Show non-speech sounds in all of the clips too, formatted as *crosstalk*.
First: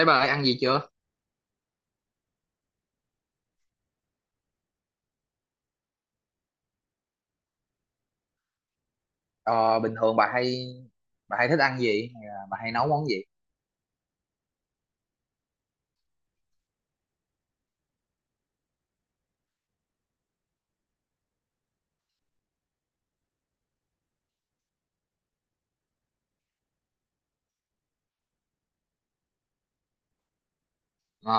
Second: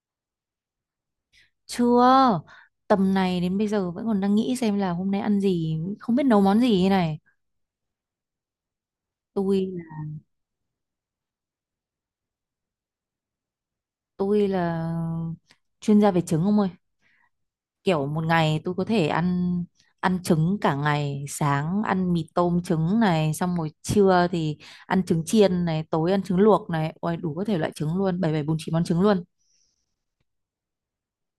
Ê bà ơi, ăn gì chưa? Chưa, tầm này đến bây giờ vẫn còn đang nghĩ xem là hôm nay ăn gì, không biết nấu món gì thế này. Tôi Ờ, bình thường bà hay thích ăn gì? Hay là bà hay nấu món gì? tôi là chuyên gia về trứng ông ơi. Kiểu một ngày tôi có thể ăn ăn trứng cả ngày, sáng ăn mì tôm trứng này, xong rồi trưa thì ăn trứng chiên này, tối ăn trứng luộc này, ôi đủ các thể loại trứng luôn, bảy bảy bốn chín món trứng luôn. Ờ,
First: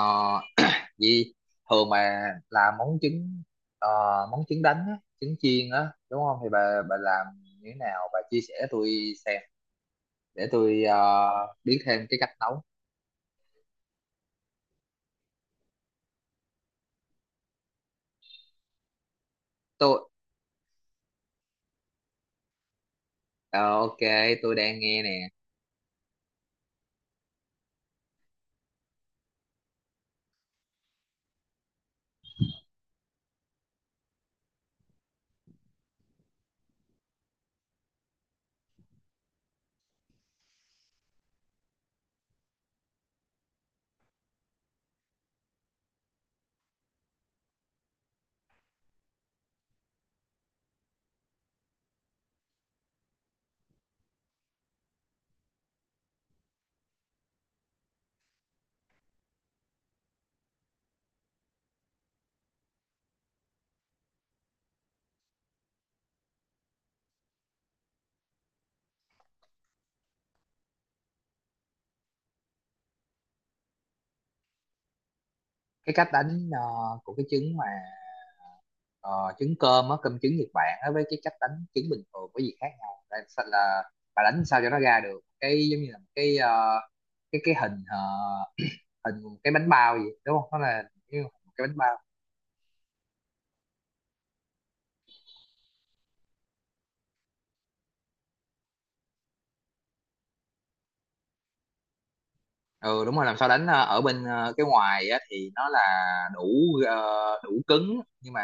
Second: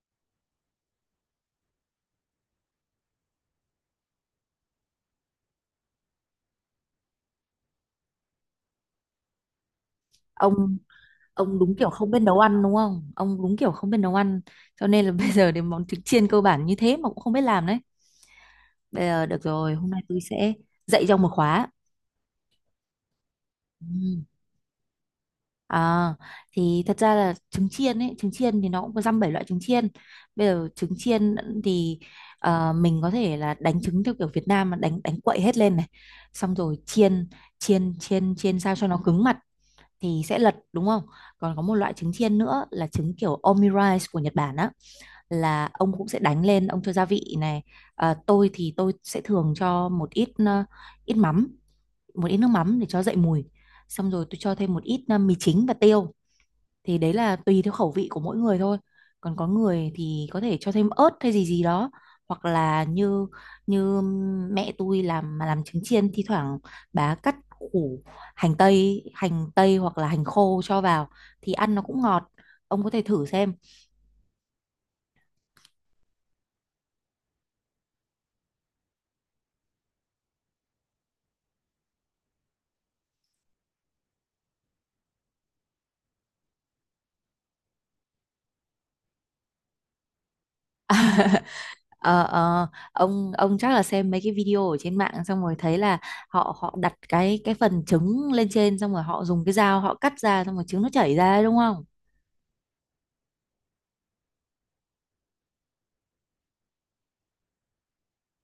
gì thường mà làm món trứng, ờ, món trứng đánh á, trứng chiên á, đúng không? Thì bà làm như thế nào? Bà chia sẻ tôi xem để Ông tôi ông đúng biết kiểu thêm không biết cái cách nấu ăn nấu. đúng không? Ông đúng kiểu không biết nấu ăn, cho nên là *laughs* bây giờ đến món trứng chiên cơ bản như thế mà cũng không biết làm đấy. Bây giờ được rồi, hôm tôi nay tôi sẽ dạy trong một khóa. ờ, ok, Ừ. tôi đang nghe nè. À, thì thật ra là trứng chiên ấy, trứng chiên thì nó cũng có dăm bảy loại trứng chiên. Bây giờ trứng chiên thì mình có thể là đánh trứng theo kiểu Việt Nam mà đánh đánh quậy hết lên này. Xong rồi chiên chiên chiên chiên sao cho nó cứng mặt thì sẽ lật đúng không? Còn có một loại trứng chiên nữa là trứng kiểu omurice của Nhật Bản á, là ông cũng sẽ đánh lên, ông cho gia vị này. À, tôi thì tôi sẽ thường cho một ít ít mắm, một ít nước mắm để cho dậy mùi, xong rồi tôi cho thêm một ít mì chính và tiêu, thì đấy là tùy theo khẩu vị của mỗi người thôi, còn có người thì có thể cho thêm ớt hay gì gì đó, hoặc là như như mẹ tôi làm, mà làm trứng chiên thi thoảng bà cắt củ hành tây hoặc là hành khô cho vào thì ăn nó cũng ngọt, ông có thể thử xem. Cái cách đánh, của cái trứng mà, Ờ, trứng cơm á, cơm trứng Nhật Bản á, với cái cách đánh trứng bình thường có gì khác nhau? Là, là bà đánh sao cho nó ra được cái giống như là một cái, cái hình, hình cái bánh bao gì đúng không? Nó là cái, cái bánh bao. Ờ, ờ, ông chắc là xem mấy cái video ở trên mạng xong rồi thấy là họ họ đặt cái phần trứng lên trên xong rồi họ dùng cái dao họ cắt ra xong rồi trứng nó chảy ra ấy, đúng không? Ừ, đúng rồi. Làm sao đánh ở bên, cái ngoài á, thì nó là đủ, ờ, đủ cứng nhưng mà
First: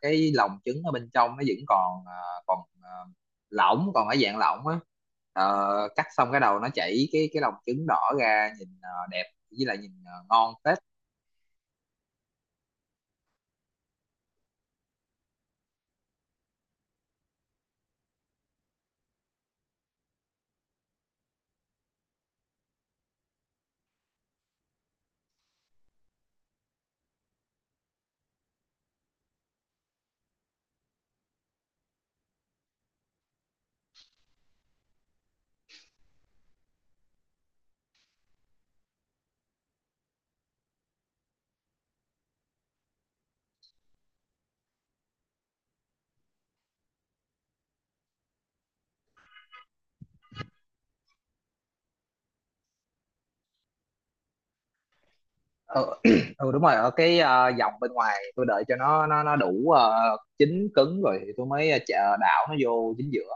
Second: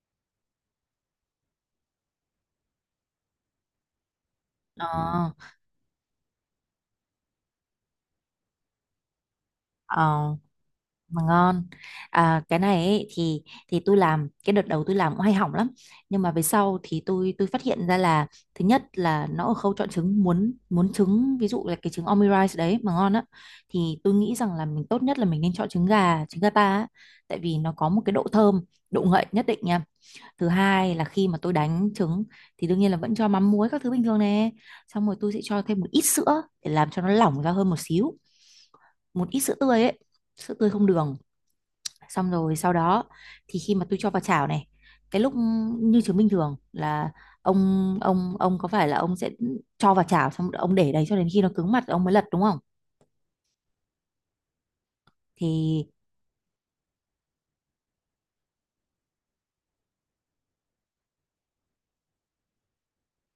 cái lòng trứng ở bên trong nó vẫn còn, lỏng, còn ở dạng lỏng á. Ờ, ừ. Ờ, cắt xong cái đầu nó chảy cái lòng trứng đỏ ra, nhìn đẹp, với lại nhìn Ờ, ngon phết. mà ngon. À, cái này ấy, thì tôi làm cái đợt đầu tôi làm cũng hay hỏng lắm, nhưng mà về sau thì tôi phát hiện ra là thứ nhất là nó ở khâu chọn trứng, muốn muốn trứng ví dụ là cái trứng omurice đấy mà ngon á, thì tôi nghĩ rằng là mình tốt nhất là mình nên chọn trứng gà, trứng gà ta á, tại vì nó có một cái độ thơm, độ ngậy nhất định nha. Thứ hai là khi mà tôi đánh trứng thì đương nhiên là vẫn cho mắm muối các thứ bình thường nè, xong rồi tôi sẽ cho thêm một ít sữa để làm cho nó lỏng ra hơn một xíu, một ít sữa tươi ấy, sữa tươi không đường, xong rồi sau đó thì khi mà tôi cho vào chảo này, cái lúc như trứng bình thường là, ông có phải là ông sẽ cho vào chảo xong ông để đấy cho đến khi nó cứng mặt ông mới lật đúng không, thì Ừ, *clears throat* ừ đúng rồi, ở cái, dòng bên ngoài, tôi đợi cho nó đủ, chín cứng rồi thì tôi mới, đảo nó vô chính giữa.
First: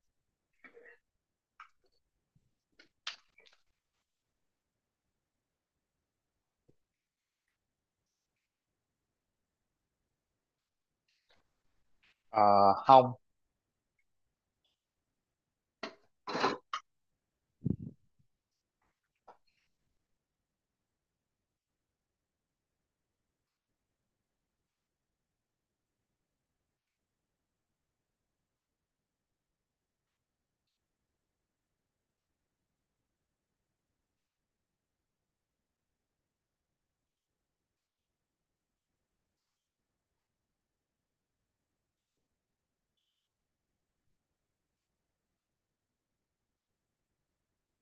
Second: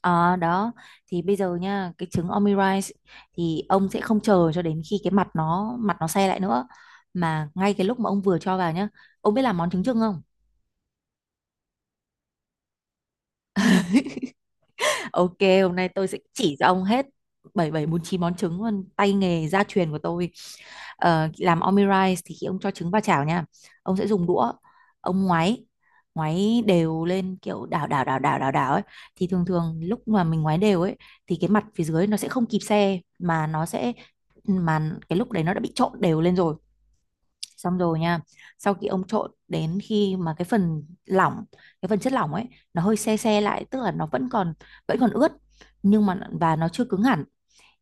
à, đó, thì bây giờ nha, cái trứng omurice thì ông sẽ không chờ cho đến khi cái mặt nó, mặt nó xe lại nữa, mà ngay cái lúc mà ông vừa cho vào nhá, ông biết làm món trứng chưng không? Ờ, Không. Ok, hôm nay tôi sẽ chỉ cho ông hết bảy bảy bốn chín món trứng luôn, tay nghề gia truyền của tôi. Ờ, làm omurice thì khi ông cho trứng vào chảo nha, ông sẽ dùng đũa, ông ngoáy, ngoáy đều lên kiểu đảo đảo đảo đảo đảo đảo ấy, thì thường thường lúc mà mình ngoáy đều ấy thì cái mặt phía dưới nó sẽ không kịp xe mà nó sẽ mà cái lúc đấy nó đã bị trộn đều lên rồi, xong rồi nha, sau khi ông trộn đến khi mà cái phần lỏng, cái phần chất lỏng ấy, nó hơi se se lại, tức là nó vẫn còn ướt nhưng mà và nó chưa cứng hẳn,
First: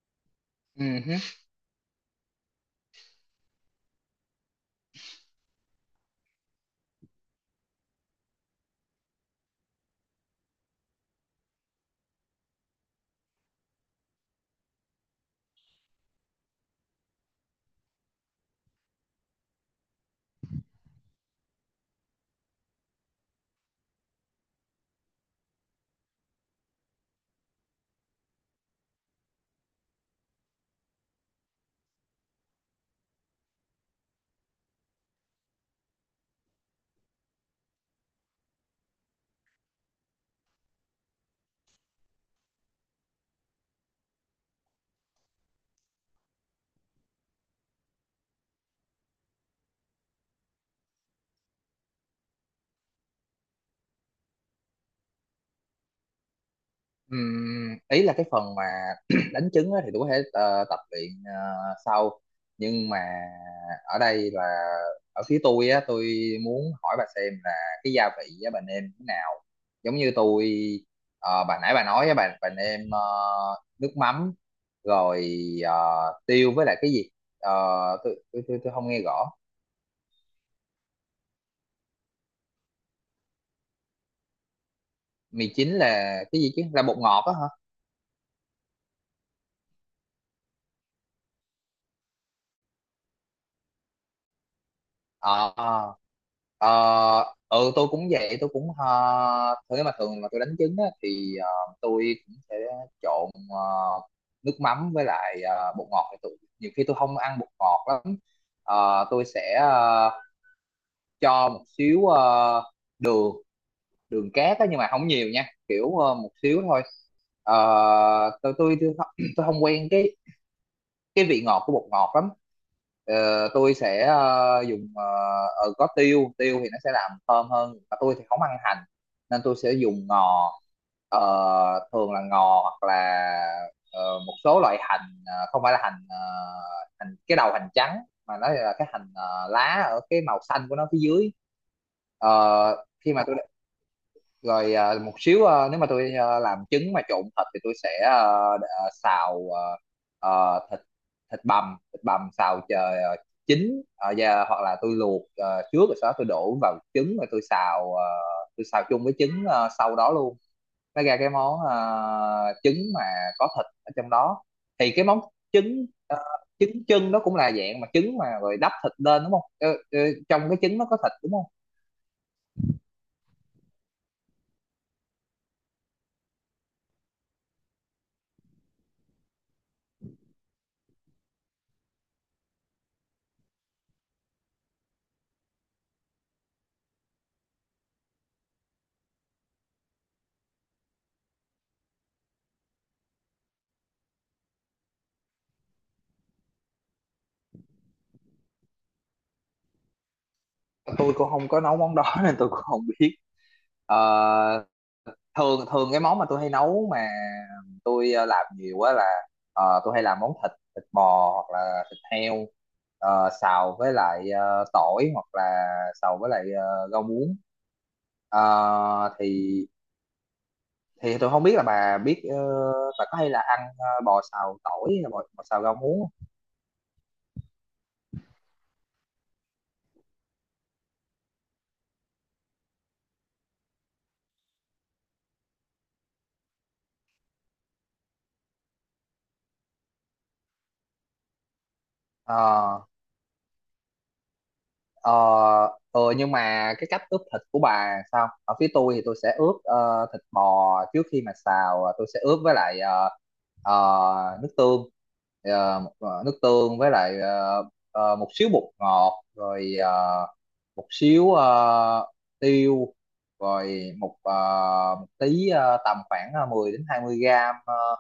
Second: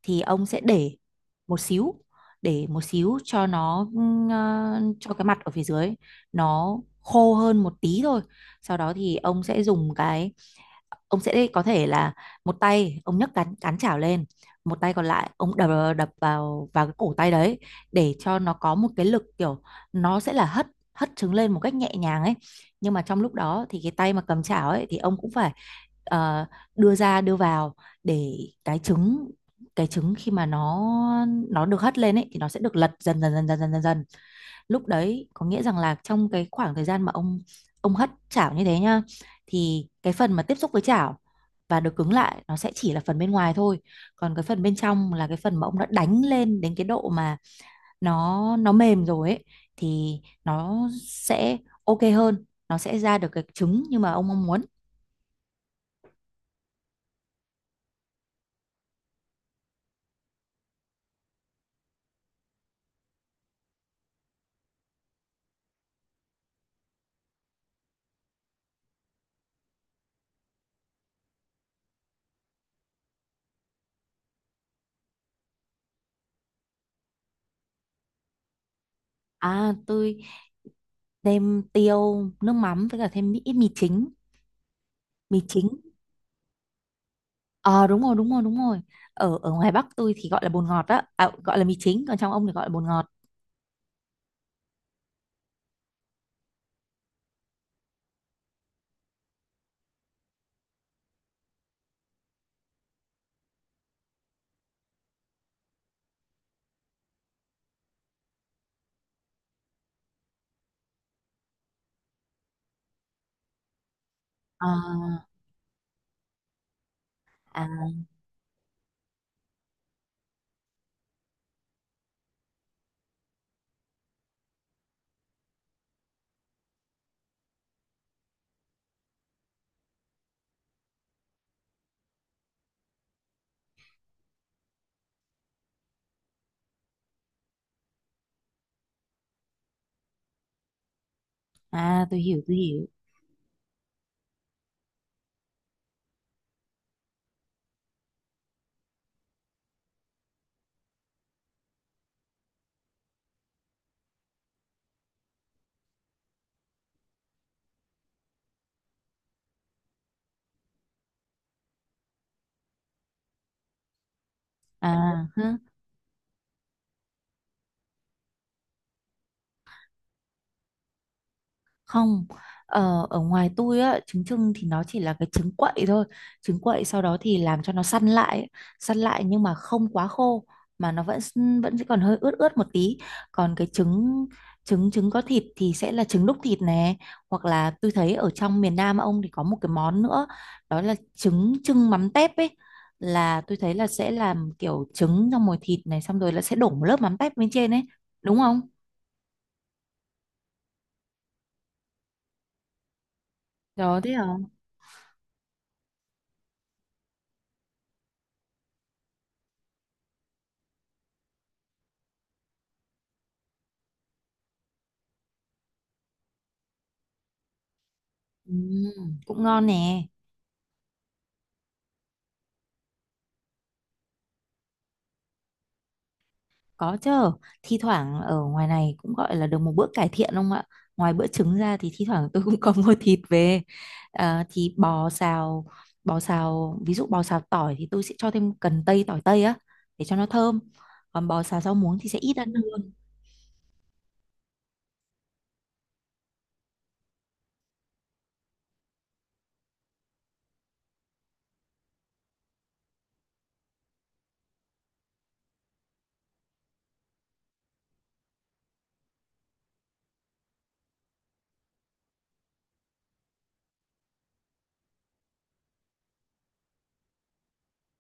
thì ông sẽ Ừ, để hứ. một xíu, để một xíu cho nó cho cái mặt ở phía dưới nó khô hơn một tí thôi, sau đó thì ông sẽ có thể là một tay ông nhấc cán cán chảo lên, một tay còn lại ông đập, đập vào vào cái cổ tay đấy, để cho nó có một cái lực, kiểu nó sẽ là hất, hất trứng lên một cách nhẹ nhàng ấy, nhưng mà trong lúc đó thì cái tay mà cầm chảo ấy thì ông cũng phải ờ, đưa ra đưa vào để cái trứng cái trứng khi mà nó được hất lên ấy thì nó sẽ được lật dần dần, lúc đấy có nghĩa rằng là trong cái khoảng thời gian mà ông hất chảo như thế nhá, thì cái phần mà tiếp xúc với chảo và được cứng lại nó sẽ chỉ là phần bên ngoài thôi, còn cái phần bên trong là cái phần mà ông đã đánh lên đến cái độ mà nó mềm rồi ấy, thì nó sẽ ok hơn, nó sẽ ra được cái trứng như mà ông mong muốn. Ừm, ý là cái phần mà *clears throat* đánh trứng á thì tôi có thể tập luyện sau. Nhưng mà ở đây là, ở phía tôi á, tôi muốn hỏi bà xem là cái gia vị á bà nêm thế nào? Giống như tôi, bà nãy bà nói á, bà nêm nước mắm, rồi ờ, tiêu với lại cái gì? Ờ, tôi không nghe rõ. À, tôi thêm tiêu nước mắm với cả thêm ít mì chính, mì Mì chính. chính là cái gì chứ, là bột ngọt á hả? Ờ, đúng rồi, đúng rồi, đúng rồi, ở ở ngoài Bắc tôi thì gọi là bồn ngọt đó, à, gọi là mì chính, còn trong ông thì gọi là bồn ngọt. Ờ, ờ. Ờ, ừ, tôi cũng vậy, tôi cũng thường mà tôi đánh trứng á, thì tôi cũng sẽ trộn nước mắm với lại bột ngọt, thì tôi nhiều khi tôi không ăn bột ngọt lắm. Tôi sẽ cho một xíu đường, đường cát á, nhưng mà không À, nhiều nha, kiểu một xíu thôi. Ờ, à, tôi *clears throat* không quen cái, vị ngọt của bột ngọt lắm. Tôi sẽ dùng, có tiêu. Tiêu thì nó sẽ làm thơm hơn, mà tôi thì không ăn hành nên tôi sẽ dùng ngò. Ờ, Thường là ngò, hoặc là ờ, một số loại hành, không phải là hành, hành cái đầu hành trắng, mà nó là cái hành, lá, ở cái màu xanh của nó phía dưới. à tôi hiểu, tôi hiểu. Khi mà tôi, rồi một xíu, nếu mà tôi làm trứng mà trộn thịt thì tôi sẽ, xào, thịt, thịt bằm xào chờ à, chín, và hoặc là tôi luộc trước, rồi sau đó tôi đổ vào trứng rồi tôi xào, tôi xào chung với trứng sau đó luôn, nó ra cái món, trứng mà có thịt ở trong đó. À, Thì cái món hứ. trứng, trứng chân đó cũng là dạng mà trứng mà rồi đắp thịt lên, đúng không? Ờ, ờ, trong cái trứng nó có thịt, đúng không? Không, ờ, ở ngoài tôi á, trứng trưng thì nó chỉ là cái trứng quậy thôi. Trứng quậy sau đó thì làm cho nó săn lại, ấy. Săn lại nhưng mà không quá khô mà nó vẫn sẽ còn hơi ướt ướt một tí. Còn cái trứng, trứng có thịt thì sẽ là trứng đúc thịt nè, hoặc là tôi thấy ở trong miền Nam ông thì có một cái món nữa, đó là trứng trưng mắm tép ấy. Là tôi thấy là sẽ làm kiểu trứng trong mồi thịt này xong rồi là sẽ đổ một lớp mắm tép bên trên ấy, đúng không? Tôi cũng không có nấu món đó *laughs* nên tôi cũng không biết. Đó thế hả? Ờ, Thường thường cái món mà tôi hay nấu mà tôi làm nhiều á là tôi hay làm món thịt thịt bò hoặc là thịt heo, xào với lại tỏi, hoặc là xào với lại rau muống. Ừ, Ờ, thì cũng ngon nè. thì tôi không biết là bà biết bà có hay là ăn bò xào tỏi, hay là bò xào rau muống không? Có chứ, thi thoảng ở ngoài này cũng gọi là được một bữa cải thiện không ạ? Ngoài bữa trứng ra thì thi thoảng tôi *laughs* cũng có mua thịt về. À, thì bò xào, ví dụ bò xào tỏi thì tôi sẽ cho thêm cần tây, tỏi tây á, để cho nó thơm. Còn bò xào rau muống thì sẽ ít ăn Ờ, hơn. ờ, ừ, nhưng mà cái cách ướp thịt của bà sao? Ở phía tôi thì tôi sẽ ướp thịt bò trước khi mà xào, tôi sẽ ướp với lại nước tương, nước tương với lại một xíu bột ngọt, rồi một xíu tiêu, rồi một tí, tầm khoảng 10 đến 20 gram ờ,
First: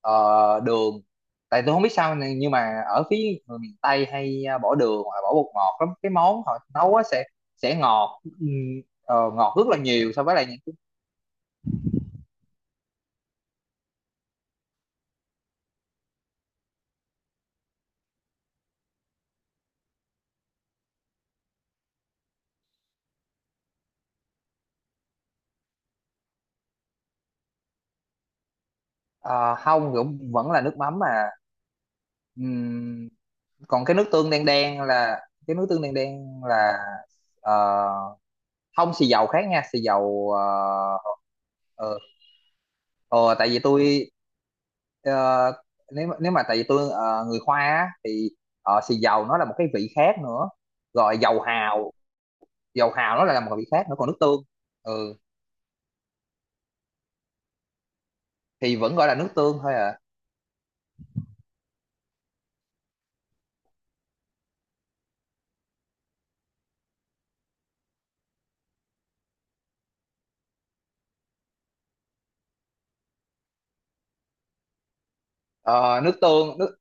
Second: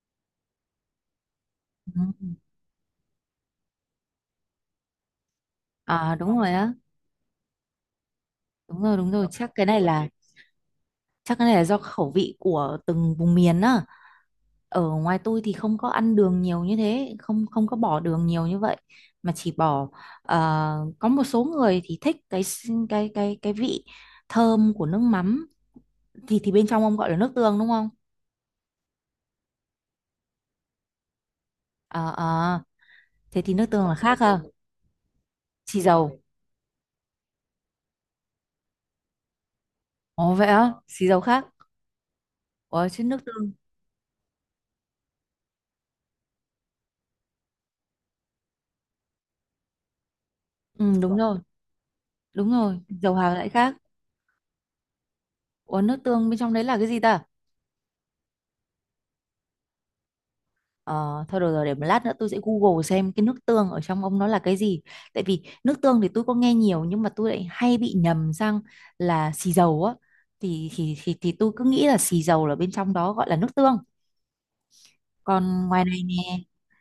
ờ, đường. Tại tôi không biết Ừ. sao này, nhưng mà ở phía người miền Tây hay bỏ đường hoặc là bỏ bột ngọt lắm, cái À đúng món rồi họ á, nấu á sẽ ngọt, đúng rồi, ngọt rất là nhiều so với lại những cái- chắc cái này là do khẩu vị của từng vùng miền á. Ở ngoài tôi thì không có ăn đường nhiều như thế, không không có bỏ đường nhiều như vậy, mà chỉ bỏ ờ, có một số người thì thích cái cái cái vị thơm của nước mắm, thì bên trong ông gọi là nước tương đúng không? Không, cũng vẫn là nước mắm mà. Ờ, ờ, Ừm, thế thì nước còn tương là khác ha, cái nước xì tương đen dầu. đen là ờ, không, xì dầu khác nha, xì dầu, Ồ vậy á, xì dầu khác. ờ, Ủa chứ nước Ờ, tại tương. vì tôi, ờ, nếu nếu mà tại vì tôi người Hoa á, thì xì dầu nó là một cái vị khác nữa, Ừ rồi dầu hào đúng rồi, dầu dầu hào nó lại hào là lại một vị khác. khác nữa, còn nước tương, ừ, Ủa nước tương bên trong đấy là cái gì ta? thì vẫn gọi là nước tương thôi à. Ờ, thôi được rồi, để một lát nữa tôi sẽ Google xem cái nước tương ở trong ông nó là cái gì, tại vì nước tương thì tôi có nghe nhiều nhưng mà tôi lại hay bị nhầm sang là xì dầu á, thì tôi cứ nghĩ là xì dầu là bên trong đó gọi là nước tương, còn ngoài Ờ, này nước nè, tương nước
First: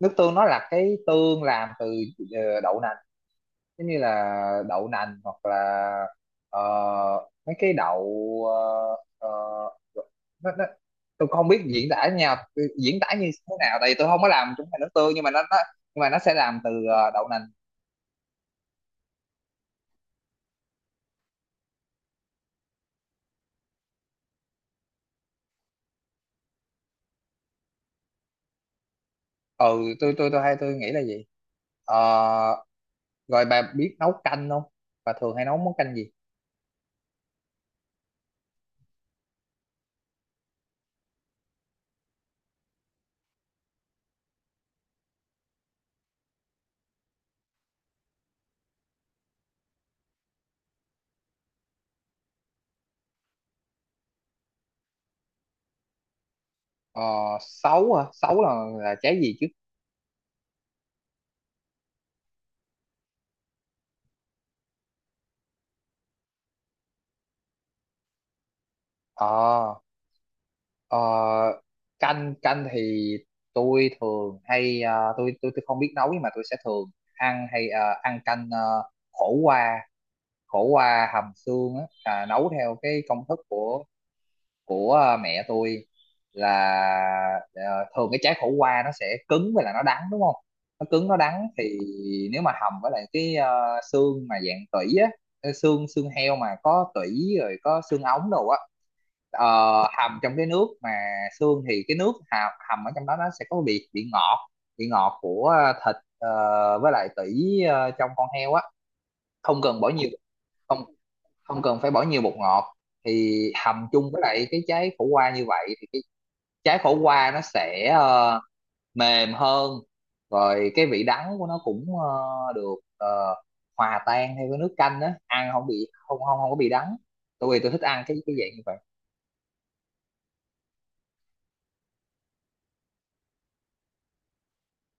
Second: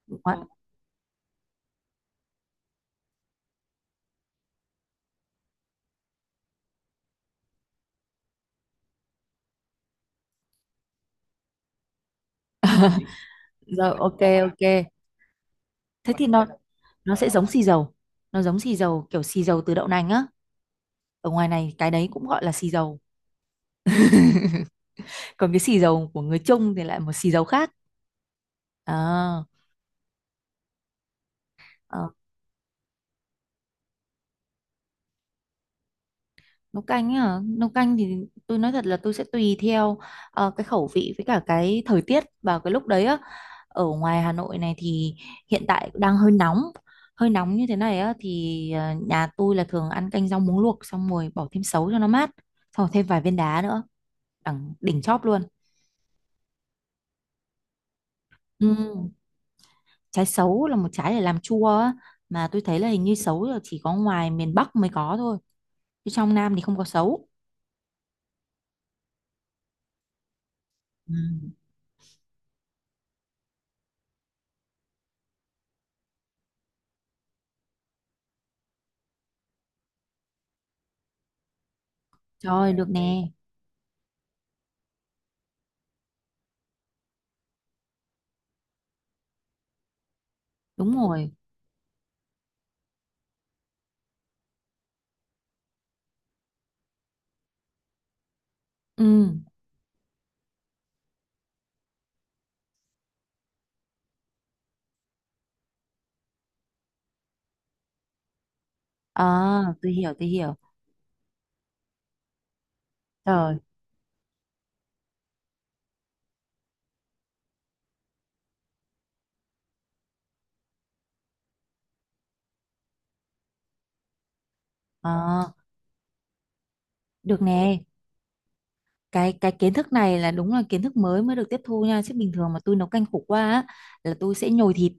nước tương ngoài... nó là cái tương làm từ đậu nành, giống như là đậu nành, hoặc là ờ, mấy cái đậu, ờ, ờ, nó, nó, tôi cũng không biết diễn tả như thế nào, tại rồi, vì tôi ok, không có làm chúng mày ok, nước tương, nhưng mà nó nhưng mà thế nó thì sẽ nó làm từ nó đậu sẽ nành. giống xì dầu, nó giống xì dầu kiểu xì dầu từ đậu nành á, ở ngoài này cái đấy cũng gọi là xì dầu, còn cái xì dầu của người Trung thì lại một xì dầu khác. À, Ừ, tôi nghĩ là gì. ờ. Ờ, Rồi bà biết nấu canh không? Bà thường hay nấu món canh gì? Nấu canh á, nấu canh thì tôi nói thật là tôi sẽ tùy theo cái khẩu vị với cả cái thời tiết vào cái lúc đấy á, ở ngoài Hà Nội này thì hiện tại đang hơi nóng, hơi nóng như thế này á thì nhà tôi là thường ăn canh rau muống luộc xong rồi bỏ thêm sấu cho nó mát, xong rồi thêm vài viên đá nữa, đẳng đỉnh chóp luôn. Ờ, Sấu hả? Sấu là, Ừ. Trái gì chứ? Trái sấu là một trái để làm chua á, mà tôi thấy là hình như sấu là chỉ có ngoài miền Bắc mới có thôi, chứ trong Nam thì không có sấu. Ờ. Ờ, Ừ. canh canh thì tôi thường hay tôi không biết nấu, nhưng mà tôi sẽ thường ăn, hay ăn canh khổ qua, hầm xương á, nấu Trời, theo được cái công nè. thức của mẹ tôi. Là thường cái trái khổ qua nó sẽ cứng với lại nó đắng, đúng không? Nó Đúng cứng, nó rồi. đắng thì nếu mà hầm với lại cái, xương mà dạng tủy á, cái xương, xương heo mà có tủy rồi có xương ống đồ á, Ừ. ờ, hầm trong cái nước mà xương, thì cái nước hầm, hầm ở trong đó nó sẽ có vị, ngọt, vị ngọt của thịt với lại tủy trong con heo á, Ờ, không cần bỏ tôi nhiều, hiểu, tôi hiểu. không không cần phải bỏ nhiều bột ngọt. Thì Rồi, hầm chung với lại cái trái khổ qua như vậy thì cái trái khổ qua nó sẽ mềm hơn, rồi cái vị đắng của nó cũng được hòa tan theo cái nước canh á, ăn ờ, không bị không không không có bị đắng. được Tôi vì tôi thích nè. ăn cái dạng như vậy. Cái kiến thức này là đúng là kiến thức mới, mới được tiếp thu nha, chứ bình thường mà tôi nấu canh khổ qua á, là tôi sẽ nhồi thịt,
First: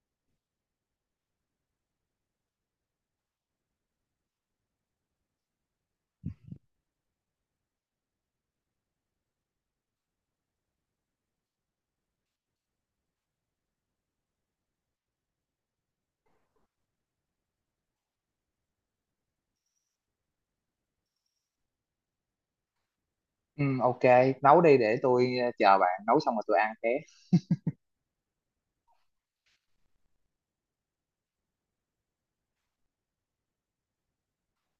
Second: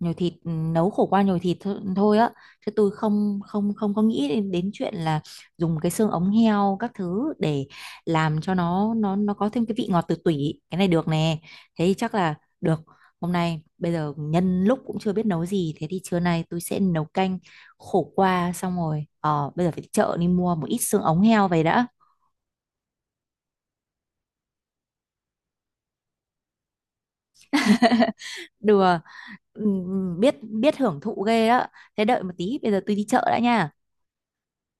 nhồi thịt, ừ, nấu khổ qua nhồi thịt thôi, thôi á, chứ tôi không không không có nghĩ đến, đến chuyện là dùng cái xương ống heo các thứ để làm cho nó nó có thêm cái vị ngọt từ tủy, cái này được nè, thế thì chắc là được, hôm nay bây giờ nhân lúc cũng chưa biết nấu gì, thế thì trưa nay tôi sẽ nấu canh khổ qua, xong rồi bây giờ phải đi chợ đi mua một ít xương ống heo về đã. Ừ, ok, nấu đi để tôi chờ bạn nấu xong rồi tôi ăn ké. Đùa. Biết biết hưởng thụ ghê đó, thế đợi một tí bây giờ tôi đi chợ đã nha.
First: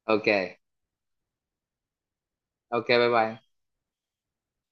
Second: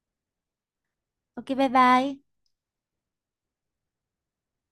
Ok. Ok, bye bye. Ok, bye bye.